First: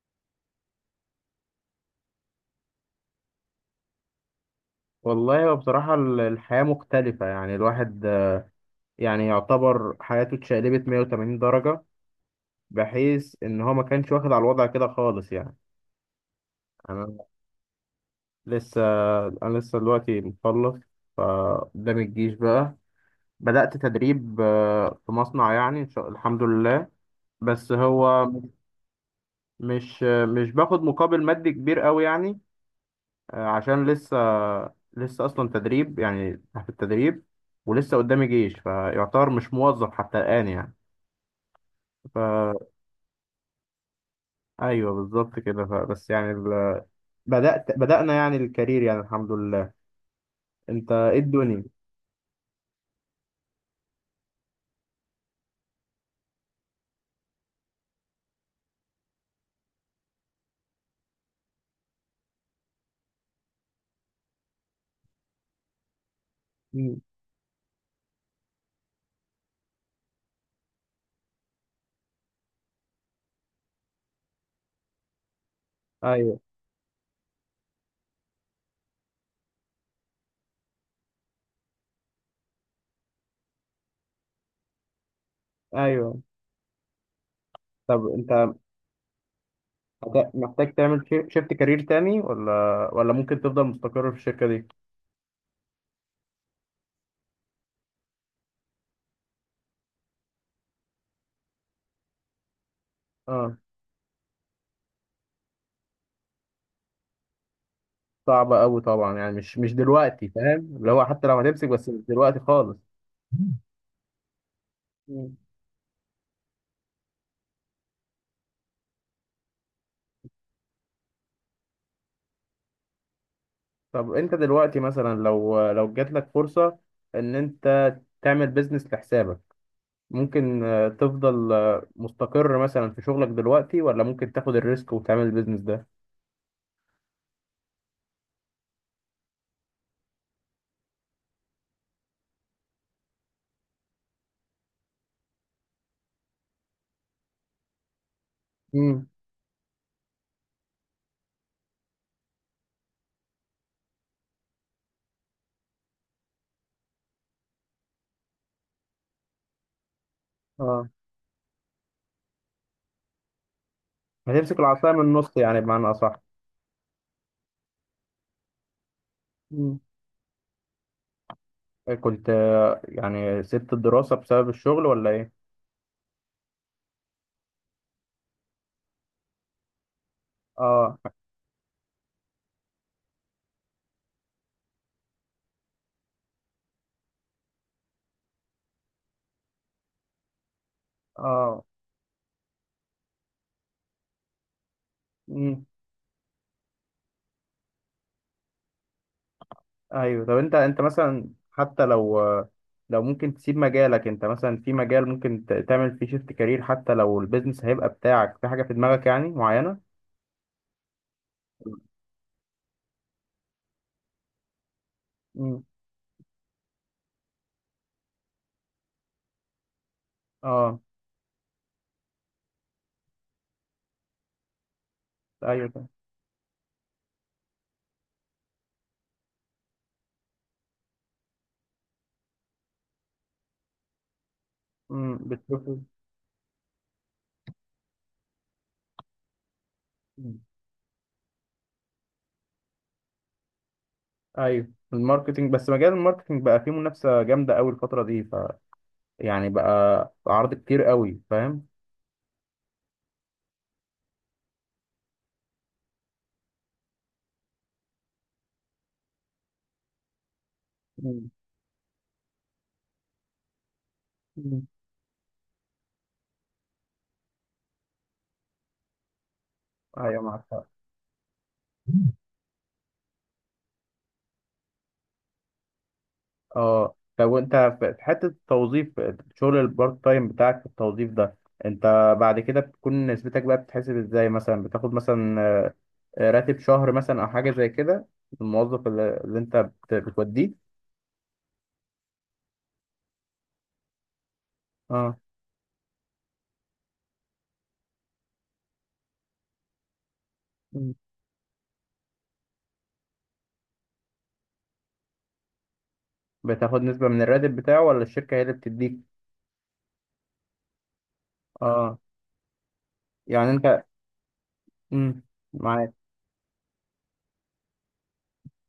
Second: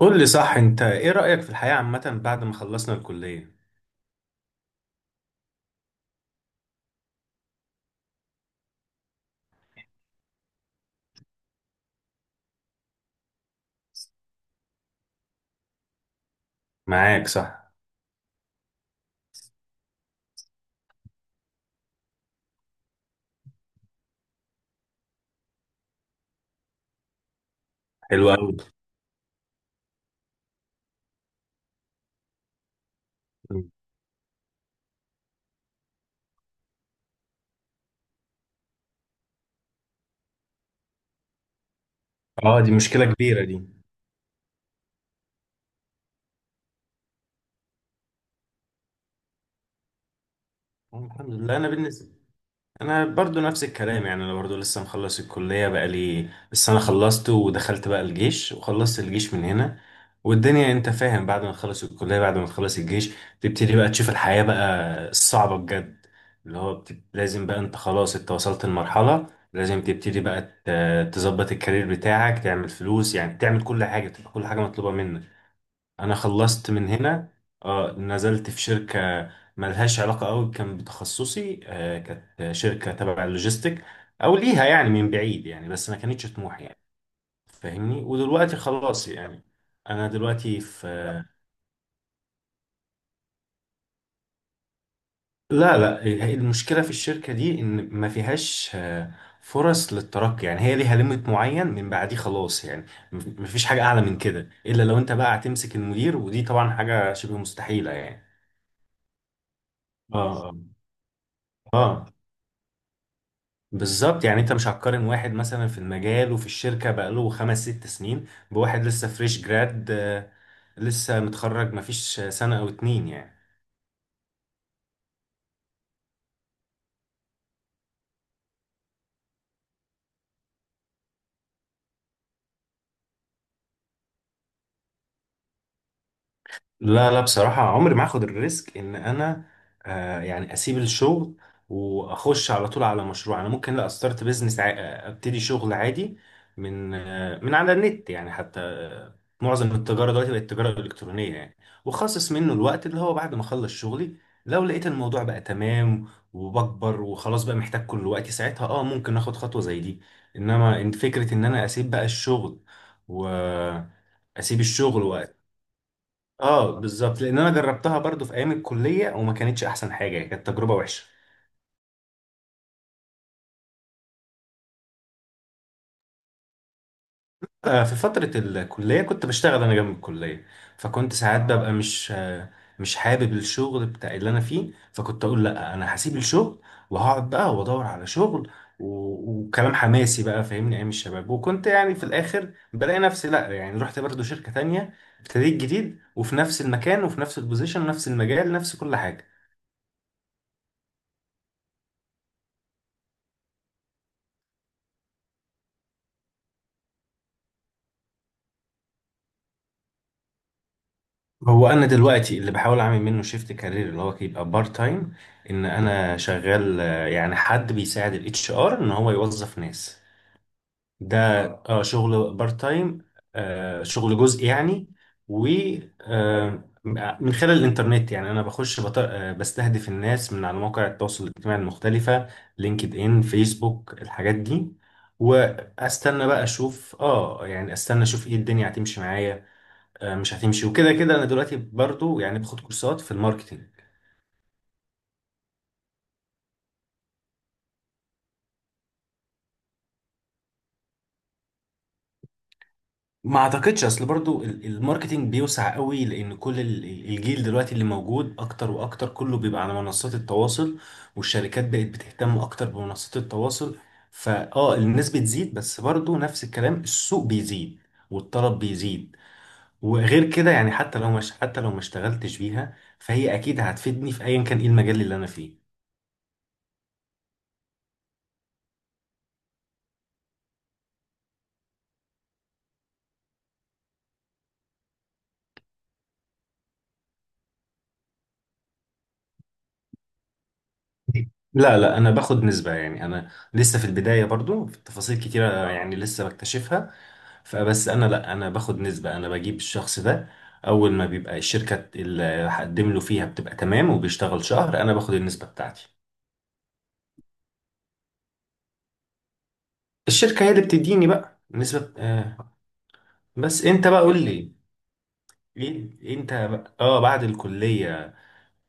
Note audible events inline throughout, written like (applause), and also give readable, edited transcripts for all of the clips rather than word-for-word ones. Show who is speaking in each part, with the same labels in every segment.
Speaker 1: قول لي صح، انت ايه رأيك في الحياة عامة بعد ما خلصنا الكلية؟
Speaker 2: والله هو بصراحة الحياة مختلفة، يعني الواحد، يعني يعتبر حياته اتشقلبت 180 درجة، بحيث إن هو ما كانش واخد على الوضع كده خالص يعني. أنا
Speaker 1: معاك صح.
Speaker 2: لسه أنا لسه دلوقتي مخلص. فقدام الجيش بقى، بدأت تدريب في مصنع، يعني إن شاء الحمد لله. بس هو
Speaker 1: حلو قوي.
Speaker 2: مش باخد مقابل مادي كبير قوي يعني. عشان لسه، أصلا تدريب يعني تحت التدريب. ولسه قدامي جيش، فيعتبر مش موظف حتى الآن يعني. فا
Speaker 1: اه، دي مشكلة كبيرة دي.
Speaker 2: ايوه، بالظبط كده. بس يعني بدأنا يعني الكارير، يعني الحمد لله. انت ايه
Speaker 1: الحمد لله.
Speaker 2: الدنيا؟
Speaker 1: انا بالنسبة، انا برضو نفس الكلام، يعني انا برضو لسه مخلص الكلية. بقى لي لسه، انا خلصت ودخلت بقى الجيش وخلصت الجيش من هنا. والدنيا، انت فاهم، بعد ما تخلص الكلية بعد ما تخلص الجيش، تبتدي بقى تشوف الحياة بقى الصعبة بجد. اللي هو
Speaker 2: مم.
Speaker 1: لازم بقى انت، خلاص انت وصلت لمرحلة لازم تبتدي بقى تظبط الكارير بتاعك، تعمل فلوس، يعني تعمل كل حاجة، تبقى كل حاجة مطلوبة منك. انا
Speaker 2: ايوه،
Speaker 1: خلصت من هنا، اه نزلت في شركه ملهاش علاقه قوي كان بتخصصي، كانت شركه تبع اللوجيستيك، او ليها يعني من بعيد يعني، بس ما
Speaker 2: ايوه.
Speaker 1: كانتش طموحي يعني.
Speaker 2: طب
Speaker 1: فاهمني.
Speaker 2: انت
Speaker 1: ودلوقتي خلاص يعني، انا دلوقتي
Speaker 2: محتاج
Speaker 1: في...
Speaker 2: تعمل شيفت كارير تاني، ولا ممكن تفضل مستقر في الشركة دي؟
Speaker 1: لا لا. المشكله في الشركه دي ان ما فيهاش فرص للترقي، يعني هي ليها ليميت معين، من بعديه خلاص يعني، ما
Speaker 2: اه،
Speaker 1: فيش حاجه اعلى من كده الا لو انت بقى هتمسك المدير، ودي طبعا حاجه شبه مستحيله يعني.
Speaker 2: صعبة قوي طبعا يعني. مش دلوقتي،
Speaker 1: اه،
Speaker 2: فاهم؟ اللي هو حتى لو هتمسك
Speaker 1: اه،
Speaker 2: بس مش
Speaker 1: آه.
Speaker 2: دلوقتي خالص. مم.
Speaker 1: بالظبط، يعني انت مش هتقارن واحد
Speaker 2: مم.
Speaker 1: مثلا في المجال وفي الشركة بقاله 5 6 سنين بواحد لسه فريش جراد، لسه متخرج مفيش سنة او 2 يعني.
Speaker 2: طب انت دلوقتي مثلا، لو جات لك فرصة ان انت تعمل بيزنس لحسابك، ممكن تفضل مستقر مثلا في شغلك دلوقتي، ولا ممكن تاخد الريسك وتعمل البيزنس ده؟
Speaker 1: لا لا بصراحة عمري ما هاخد الريسك ان انا يعني اسيب الشغل واخش على طول على مشروع. انا ممكن، لا، استارت بيزنس ع... آه، ابتدي شغل عادي من على النت يعني، حتى
Speaker 2: امم.
Speaker 1: معظم التجارة دلوقتي بقت التجارة الالكترونية يعني. واخصص منه الوقت اللي هو بعد ما اخلص شغلي، لو لقيت الموضوع بقى تمام وبكبر وخلاص بقى محتاج كل وقتي ساعتها، اه ممكن اخد خطوة زي دي. انما
Speaker 2: اه.
Speaker 1: إن فكرة ان انا اسيب بقى الشغل و...
Speaker 2: هتمسك
Speaker 1: اسيب
Speaker 2: العصاية من
Speaker 1: الشغل،
Speaker 2: النص يعني، بمعنى أصح.
Speaker 1: اه بالظبط، لان انا جربتها برضو في ايام الكليه وما كانتش
Speaker 2: امم
Speaker 1: احسن حاجه، كانت تجربه وحشه.
Speaker 2: كنت يعني سبت الدراسة بسبب الشغل ولا إيه؟
Speaker 1: في فتره الكليه كنت بشتغل انا جنب الكليه،
Speaker 2: اه،
Speaker 1: فكنت ساعات ببقى مش حابب الشغل بتاع اللي انا فيه، فكنت اقول لا انا هسيب الشغل وهقعد بقى وادور على شغل، و- وكلام حماسي بقى، فاهمني ايام الشباب.
Speaker 2: اه.
Speaker 1: وكنت يعني في الاخر بلاقي نفسي لا، يعني رحت برضو شركه تانية، ابتديت
Speaker 2: امم
Speaker 1: جديد وفي نفس المكان وفي نفس البوزيشن ونفس المجال، نفس كل حاجه.
Speaker 2: أيوه. طب أنت مثلا، حتى لو لو ممكن تسيب مجالك، أنت مثلا في مجال ممكن تعمل فيه شيفت كارير، حتى لو البيزنس هيبقى بتاعك في حاجة في دماغك يعني معينة؟
Speaker 1: هو انا دلوقتي اللي بحاول اعمل منه شيفت كارير اللي هو يبقى بارت تايم،
Speaker 2: امم.
Speaker 1: ان انا شغال، يعني حد بيساعد الـ HR ان هو يوظف ناس
Speaker 2: أه.
Speaker 1: ده. اه، اه، شغل بارت تايم، شغل جزء يعني. و
Speaker 2: أيوه.
Speaker 1: آه، من خلال الانترنت يعني، انا بخش بستهدف الناس من على مواقع التواصل الاجتماعي المختلفة، LinkedIn، فيسبوك، الحاجات دي.
Speaker 2: بتشوف.
Speaker 1: واستنى بقى اشوف، اه يعني استنى اشوف ايه الدنيا هتمشي معايا. مش هتمشي، وكده كده انا دلوقتي برضو يعني باخد كورسات في الماركتينج.
Speaker 2: ايوه. الماركتينج، بس مجال الماركتينج بقى فيه منافسه جامده قوي الفتره دي. يعني بقى عرض كتير قوي، فاهم.
Speaker 1: ما اعتقدش، اصل برضو الماركتينج بيوسع قوي، لان كل الجيل دلوقتي اللي موجود اكتر واكتر كله بيبقى على منصات التواصل،
Speaker 2: مم.
Speaker 1: والشركات بقت بتهتم اكتر بمنصات التواصل.
Speaker 2: مم.
Speaker 1: فاه، الناس بتزيد، بس برضو نفس الكلام، السوق بيزيد والطلب بيزيد.
Speaker 2: ايوه
Speaker 1: وغير
Speaker 2: معاك
Speaker 1: كده
Speaker 2: حق.
Speaker 1: يعني حتى لو ما اشتغلتش بيها، فهي اكيد هتفيدني في ايا كان ايه المجال اللي انا فيه.
Speaker 2: اه. طب وانت، في حته التوظيف، شغل البارت تايم بتاعك في التوظيف ده، انت بعد كده بتكون نسبتك بقى بتتحسب ازاي؟ مثلا بتاخد مثلا راتب شهر مثلا او حاجه زي كده، الموظف اللي انت بتوديه؟
Speaker 1: لا لا، انا باخد نسبة، يعني انا لسه في البداية برضو، في
Speaker 2: اه.
Speaker 1: تفاصيل كتيرة يعني لسه بكتشفها. فبس انا، لا، انا باخد نسبة، انا بجيب الشخص ده، اول
Speaker 2: مم.
Speaker 1: ما بيبقى الشركة اللي هقدم له فيها بتبقى تمام وبيشتغل شهر، انا باخد النسبة بتاعتي.
Speaker 2: بتاخد نسبه من الراتب بتاعه ولا الشركه هي اللي بتديك؟
Speaker 1: الشركة هي اللي بتديني بقى نسبة،
Speaker 2: اه.
Speaker 1: آه.
Speaker 2: يعني
Speaker 1: بس
Speaker 2: انت.
Speaker 1: انت بقى قول لي،
Speaker 2: امم.
Speaker 1: ايه انت بقى، اه، بعد الكلية،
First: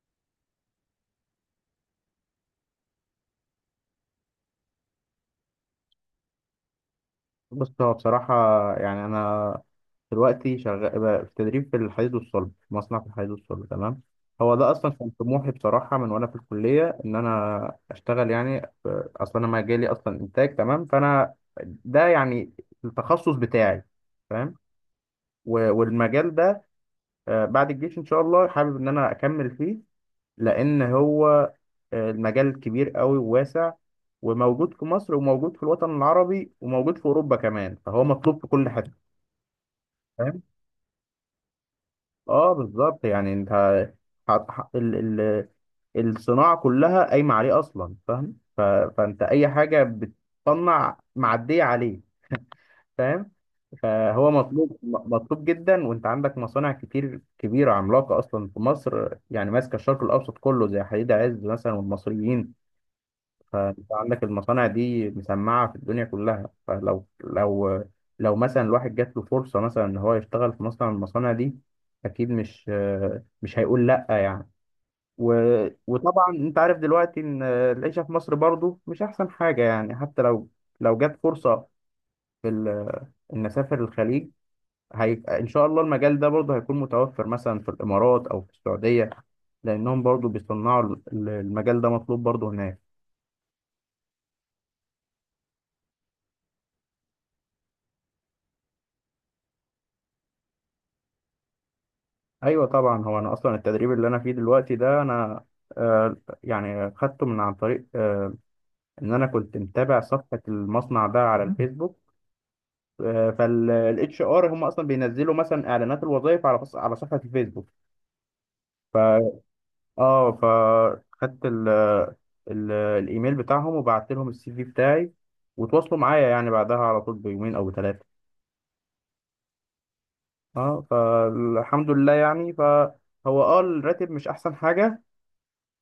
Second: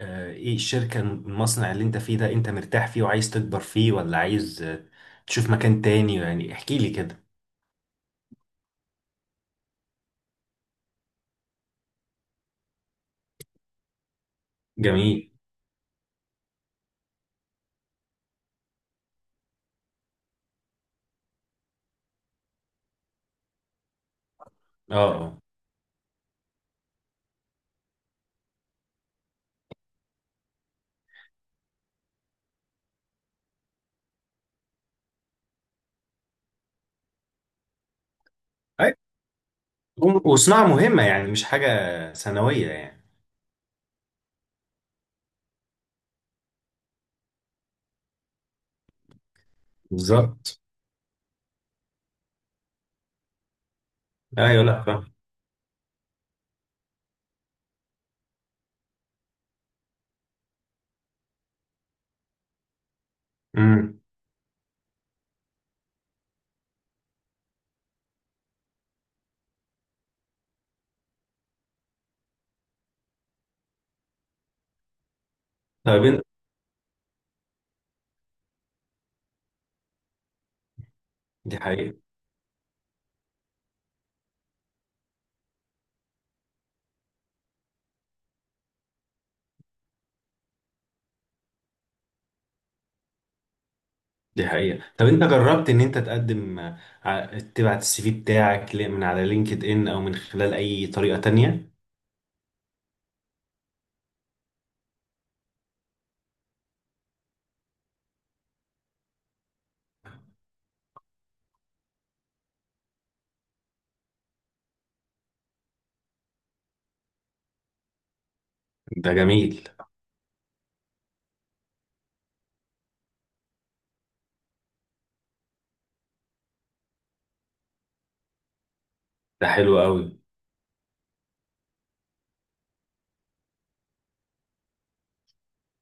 Speaker 1: ايه الشركة، المصنع اللي انت فيه ده، انت مرتاح فيه وعايز تكبر فيه، ولا عايز تشوف مكان تاني؟ يعني احكي لي كده.
Speaker 2: بص، هو بصراحة، يعني أنا دلوقتي شغال بقى في تدريب في الحديد والصلب، في مصنع في الحديد والصلب، تمام. هو ده أصلا كان
Speaker 1: جميل.
Speaker 2: طموحي بصراحة من وأنا في الكلية، إن أنا أشتغل يعني أصلا أنا مجالي أصلا إنتاج، تمام. فأنا ده يعني التخصص بتاعي، فاهم.
Speaker 1: اه، اه.
Speaker 2: والمجال ده بعد الجيش إن شاء الله حابب إن أنا أكمل فيه. لأن هو المجال كبير قوي وواسع، وموجود في مصر، وموجود في الوطن العربي، وموجود في أوروبا كمان، فهو مطلوب في كل حتة،
Speaker 1: أي،
Speaker 2: فاهم.
Speaker 1: وصناعة مهمة يعني، مش حاجة
Speaker 2: اه،
Speaker 1: ثانوية يعني.
Speaker 2: بالظبط يعني. انت ح- ح- ال ال الصناعه كلها قايمه عليه اصلا، فاهم. فانت اي حاجه
Speaker 1: بالظبط،
Speaker 2: بتصنع معديه عليه، فاهم. فهو
Speaker 1: ايوه.
Speaker 2: مطلوب،
Speaker 1: لا، فاهم.
Speaker 2: مطلوب جدا. وانت عندك مصانع كتير كبيره، عملاقه اصلا في مصر، يعني ماسكه الشرق الاوسط كله، زي حديد عز مثلا والمصريين. فانت
Speaker 1: امم.
Speaker 2: عندك المصانع دي مسمعة في الدنيا كلها. فلو لو لو مثلا الواحد جات له فرصة مثلا ان هو يشتغل في مصنع من المصانع دي، اكيد مش هيقول لا يعني. و...
Speaker 1: طيب انت.
Speaker 2: وطبعا انت عارف دلوقتي ان العيشة في مصر برضو مش احسن حاجة يعني، حتى لو جت
Speaker 1: دي
Speaker 2: فرصة
Speaker 1: حقيقة.
Speaker 2: في ان اسافر الخليج. ان شاء الله المجال ده برضو هيكون متوفر مثلا في الامارات او في السعودية، لانهم برضو بيصنعوا المجال ده مطلوب برضو هناك.
Speaker 1: دي حقيقة، طب انت جربت ان انت تقدم، تبعت CV بتاعك من على LinkedIn او من خلال اي طريقة تانية؟
Speaker 2: ايوه طبعا. هو انا اصلا التدريب اللي انا فيه دلوقتي ده، انا آه يعني خدته من عن طريق ان انا كنت متابع صفحه المصنع ده على الفيسبوك. فالاتش ار هم اصلا بينزلوا مثلا اعلانات الوظائف على على صفحه الفيسبوك.
Speaker 1: ده
Speaker 2: ف
Speaker 1: جميل.
Speaker 2: اه. فخدت ال ال الايميل بتاعهم وبعت لهم السي في بتاعي، وتواصلوا معايا يعني بعدها على طول بيومين او 3.
Speaker 1: ده حلو قوي.
Speaker 2: اه، فالحمد لله يعني. فهو الراتب مش احسن حاجه،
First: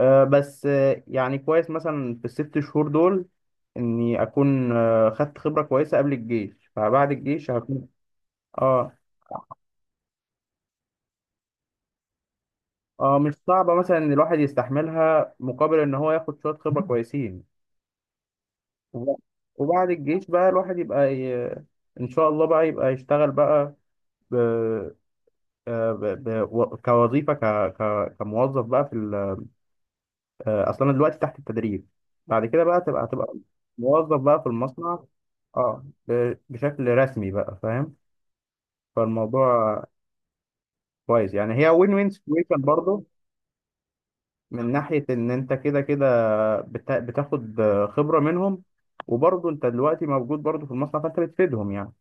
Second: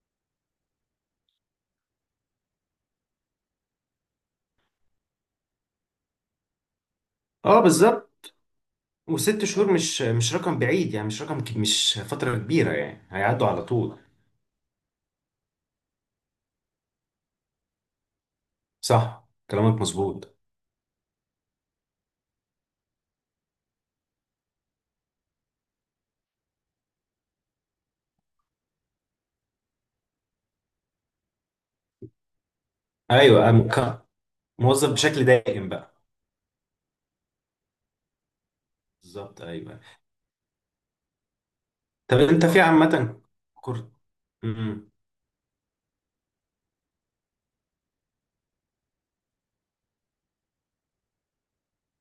Speaker 2: بس يعني كويس مثلا في الـ 6 شهور دول، اني اكون خدت خبره كويسه قبل الجيش، فبعد الجيش
Speaker 1: اه
Speaker 2: هكون.
Speaker 1: بالظبط.
Speaker 2: اه،
Speaker 1: وست شهور مش رقم بعيد يعني، مش رقم مش فترة كبيرة يعني،
Speaker 2: اه. مش
Speaker 1: هيعدوا على
Speaker 2: صعبه مثلا
Speaker 1: طول.
Speaker 2: ان الواحد يستحملها، مقابل ان هو ياخد شويه خبره (laughs) كويسين. وب-
Speaker 1: صح، كلامك
Speaker 2: وبعد الجيش
Speaker 1: مظبوط.
Speaker 2: بقى الواحد ان شاء الله بقى يبقى يشتغل بقى ب... آه، ب... ب... و- كوظيفه ك... ك... كموظف بقى في ال... آه، اصل انا دلوقتي تحت التدريب. بعد كده بقى تبقى
Speaker 1: ايوه،
Speaker 2: موظف بقى في
Speaker 1: موظف
Speaker 2: المصنع.
Speaker 1: بشكل دائم
Speaker 2: اه،
Speaker 1: بقى.
Speaker 2: بشكل رسمي بقى، فاهم.
Speaker 1: بالظبط، ايوه.
Speaker 2: فالموضوع كويس يعني، هي وين وين
Speaker 1: طب انت
Speaker 2: سيتويشن
Speaker 1: في
Speaker 2: برضه.
Speaker 1: عامة. كورس.
Speaker 2: من
Speaker 1: امم.
Speaker 2: ناحية إن أنت كده كده، بتاخد خبرة منهم. وبرضه أنت دلوقتي موجود برضه في المصنع، فأنت بتفيدهم يعني.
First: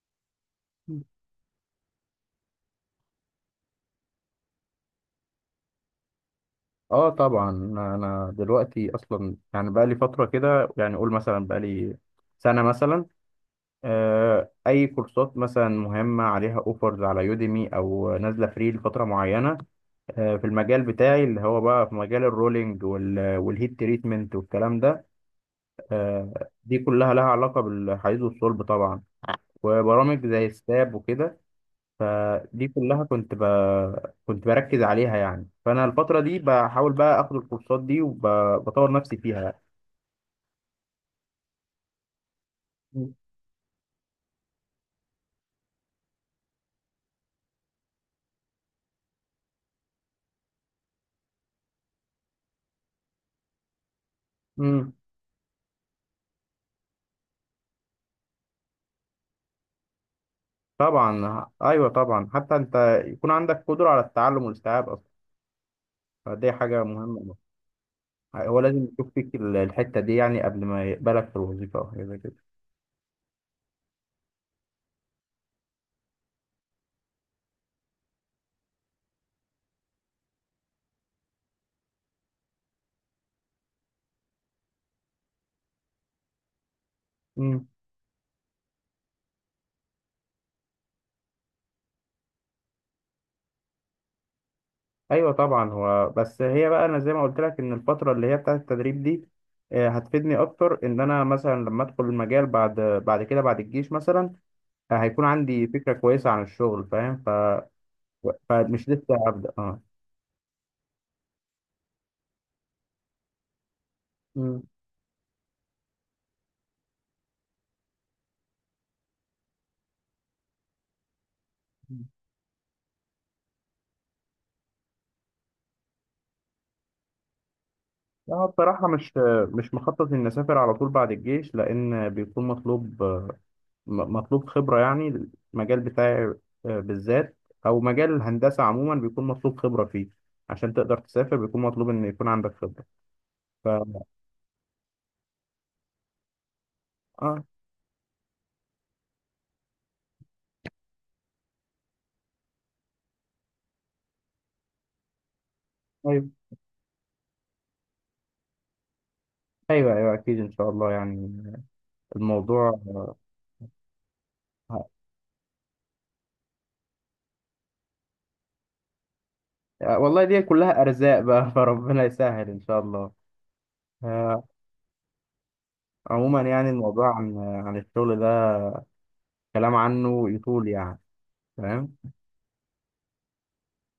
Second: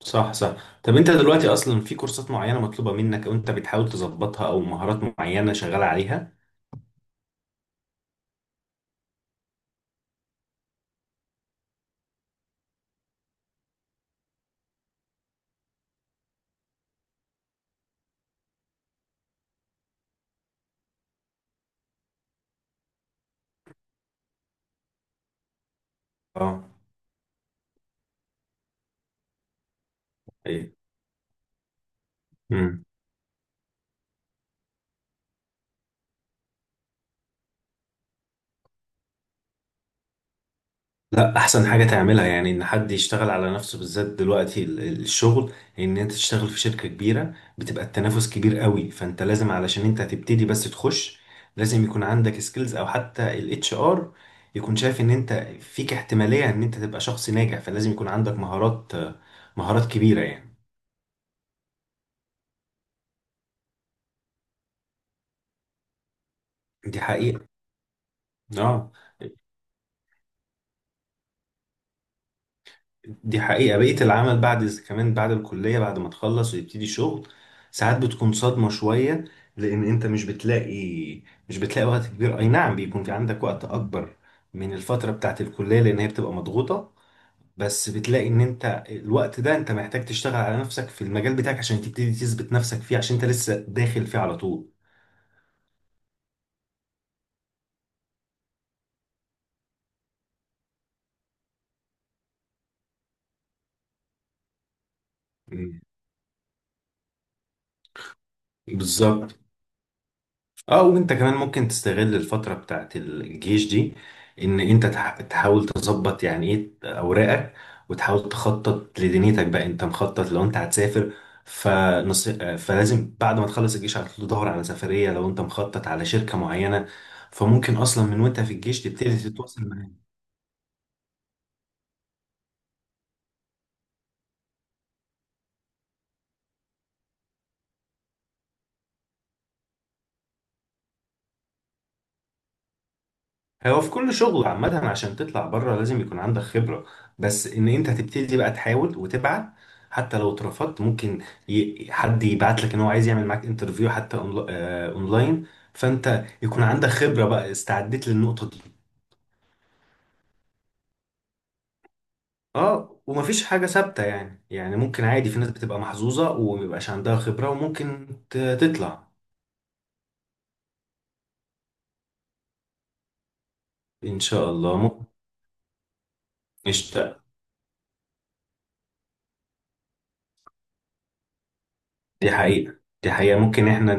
Speaker 1: صح صح، طب انت دلوقتي اصلا في كورسات معينة مطلوبة منك، او انت بتحاول تظبطها، او مهارات معينة شغال عليها؟
Speaker 2: اه طبعا. أنا دلوقتي أصلا يعني بقى لي فترة كده يعني، قول مثلا بقى لي سنة مثلا، اي كورسات مثلا مهمه عليها اوفرز على يوديمي او نازله فري لفتره معينه، في المجال بتاعي اللي هو بقى في مجال الرولينج والهيت تريتمنت والكلام ده.
Speaker 1: اه،
Speaker 2: دي كلها لها علاقه بالحديد والصلب طبعا. وبرامج زي
Speaker 1: ايه.
Speaker 2: ستاب وكده، فدي كلها كنت بركز عليها يعني، فانا الفتره دي بحاول بقى اخد الكورسات دي وبطور نفسي فيها يعني.
Speaker 1: لا، احسن حاجه تعملها يعني ان حد يشتغل على نفسه، بالذات دلوقتي الشغل. ان انت تشتغل في شركه كبيره بتبقى التنافس كبير قوي، فانت لازم، علشان انت هتبتدي بس تخش، لازم يكون عندك سكيلز او حتى الـ HR يكون
Speaker 2: مم.
Speaker 1: شايف ان انت فيك احتماليه ان انت تبقى شخص ناجح. فلازم يكون عندك مهارات، مهارات كبيره يعني.
Speaker 2: طبعا، ايوه طبعا، حتى انت يكون عندك قدره على التعلم والاستيعاب، فدي حاجة
Speaker 1: دي
Speaker 2: مهمة.
Speaker 1: حقيقه،
Speaker 2: هو لازم
Speaker 1: اه،
Speaker 2: يشوف فيك الحتة دي يعني، قبل ما يقبلك في الوظيفة أو حاجة زي كده.
Speaker 1: دي حقيقة. بقية العمل بعد كمان بعد الكلية، بعد ما تخلص ويبتدي شغل، ساعات بتكون صدمة شوية، لأن أنت مش بتلاقي وقت كبير. أي نعم، بيكون في عندك وقت أكبر من الفترة بتاعت الكلية لأن هي بتبقى مضغوطة،
Speaker 2: مم.
Speaker 1: بس بتلاقي إن أنت الوقت ده أنت محتاج تشتغل على نفسك في المجال بتاعك عشان تبتدي تثبت نفسك فيه، عشان أنت لسه داخل فيه على طول.
Speaker 2: أيوة طبعا. هو بس هي بقى، أنا زي ما قلت لك إن الفترة اللي هي بتاعة التدريب دي هتفيدني أكتر، إن أنا مثلا لما أدخل المجال بعد كده بعد الجيش مثلا، هيكون عندي
Speaker 1: مم.
Speaker 2: فكرة كويسة عن الشغل، فاهم. فمش لسه
Speaker 1: بالظبط.
Speaker 2: هبدأ، أه.
Speaker 1: اه، وانت كمان ممكن تستغل الفترة بتاعت الجيش دي، ان انت تحاول تظبط يعني ايه اوراقك، وتحاول تخطط لدنيتك بقى. انت مخطط لو انت هتسافر؟
Speaker 2: مم.
Speaker 1: فلازم بعد ما تخلص الجيش على طول تدور على سفرية، لو انت مخطط على شركة معينة فممكن اصلا من وانت
Speaker 2: لا
Speaker 1: في الجيش
Speaker 2: بصراحة، مش
Speaker 1: تبتدي تتواصل
Speaker 2: مش
Speaker 1: معاها.
Speaker 2: مخطط إني أسافر على طول بعد الجيش، لأن بيكون مطلوب، مطلوب خبرة يعني. المجال بتاعي بالذات، أو مجال الهندسة عموما بيكون مطلوب خبرة فيه، عشان تقدر تسافر بيكون مطلوب إن يكون عندك خبرة. ف
Speaker 1: هو في
Speaker 2: آه
Speaker 1: كل شغل عامة، عشان تطلع بره لازم يكون عندك خبرة، بس ان انت تبتدي بقى تحاول وتبعت حتى لو اترفضت، ممكن حد يبعت لك ان هو عايز يعمل معاك انترفيو، حتى اونلاين. فانت
Speaker 2: أيوه،
Speaker 1: يكون عندك خبرة بقى، استعديت للنقطة دي.
Speaker 2: أيوه، أيوه، أكيد إن شاء الله يعني. الموضوع،
Speaker 1: اه، ومفيش حاجة ثابتة يعني
Speaker 2: ه-
Speaker 1: ممكن عادي في ناس بتبقى محظوظة ومبيبقاش عندها خبرة وممكن تطلع.
Speaker 2: والله دي كلها أرزاق بقى (laughs) فربنا يسهل إن شاء الله.
Speaker 1: ان
Speaker 2: آه،
Speaker 1: شاء الله، ممكن
Speaker 2: عموما يعني
Speaker 1: نشتغل.
Speaker 2: الموضوع عن الشغل ده، كلام عنه يطول يعني. تمام.
Speaker 1: دي حقيقة، دي حقيقة. ممكن احنا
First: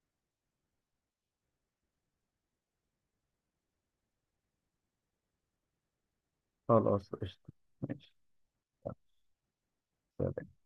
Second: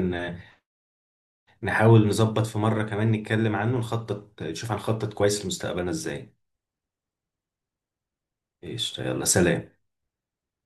Speaker 1: نحاول نظبط في مرة كمان نتكلم عنه، نخطط نشوف هنخطط كويس لمستقبلنا ازاي.
Speaker 2: خلاص قشطة. ماشي.
Speaker 1: قشطة، يلا سلام.
Speaker 2: سلام.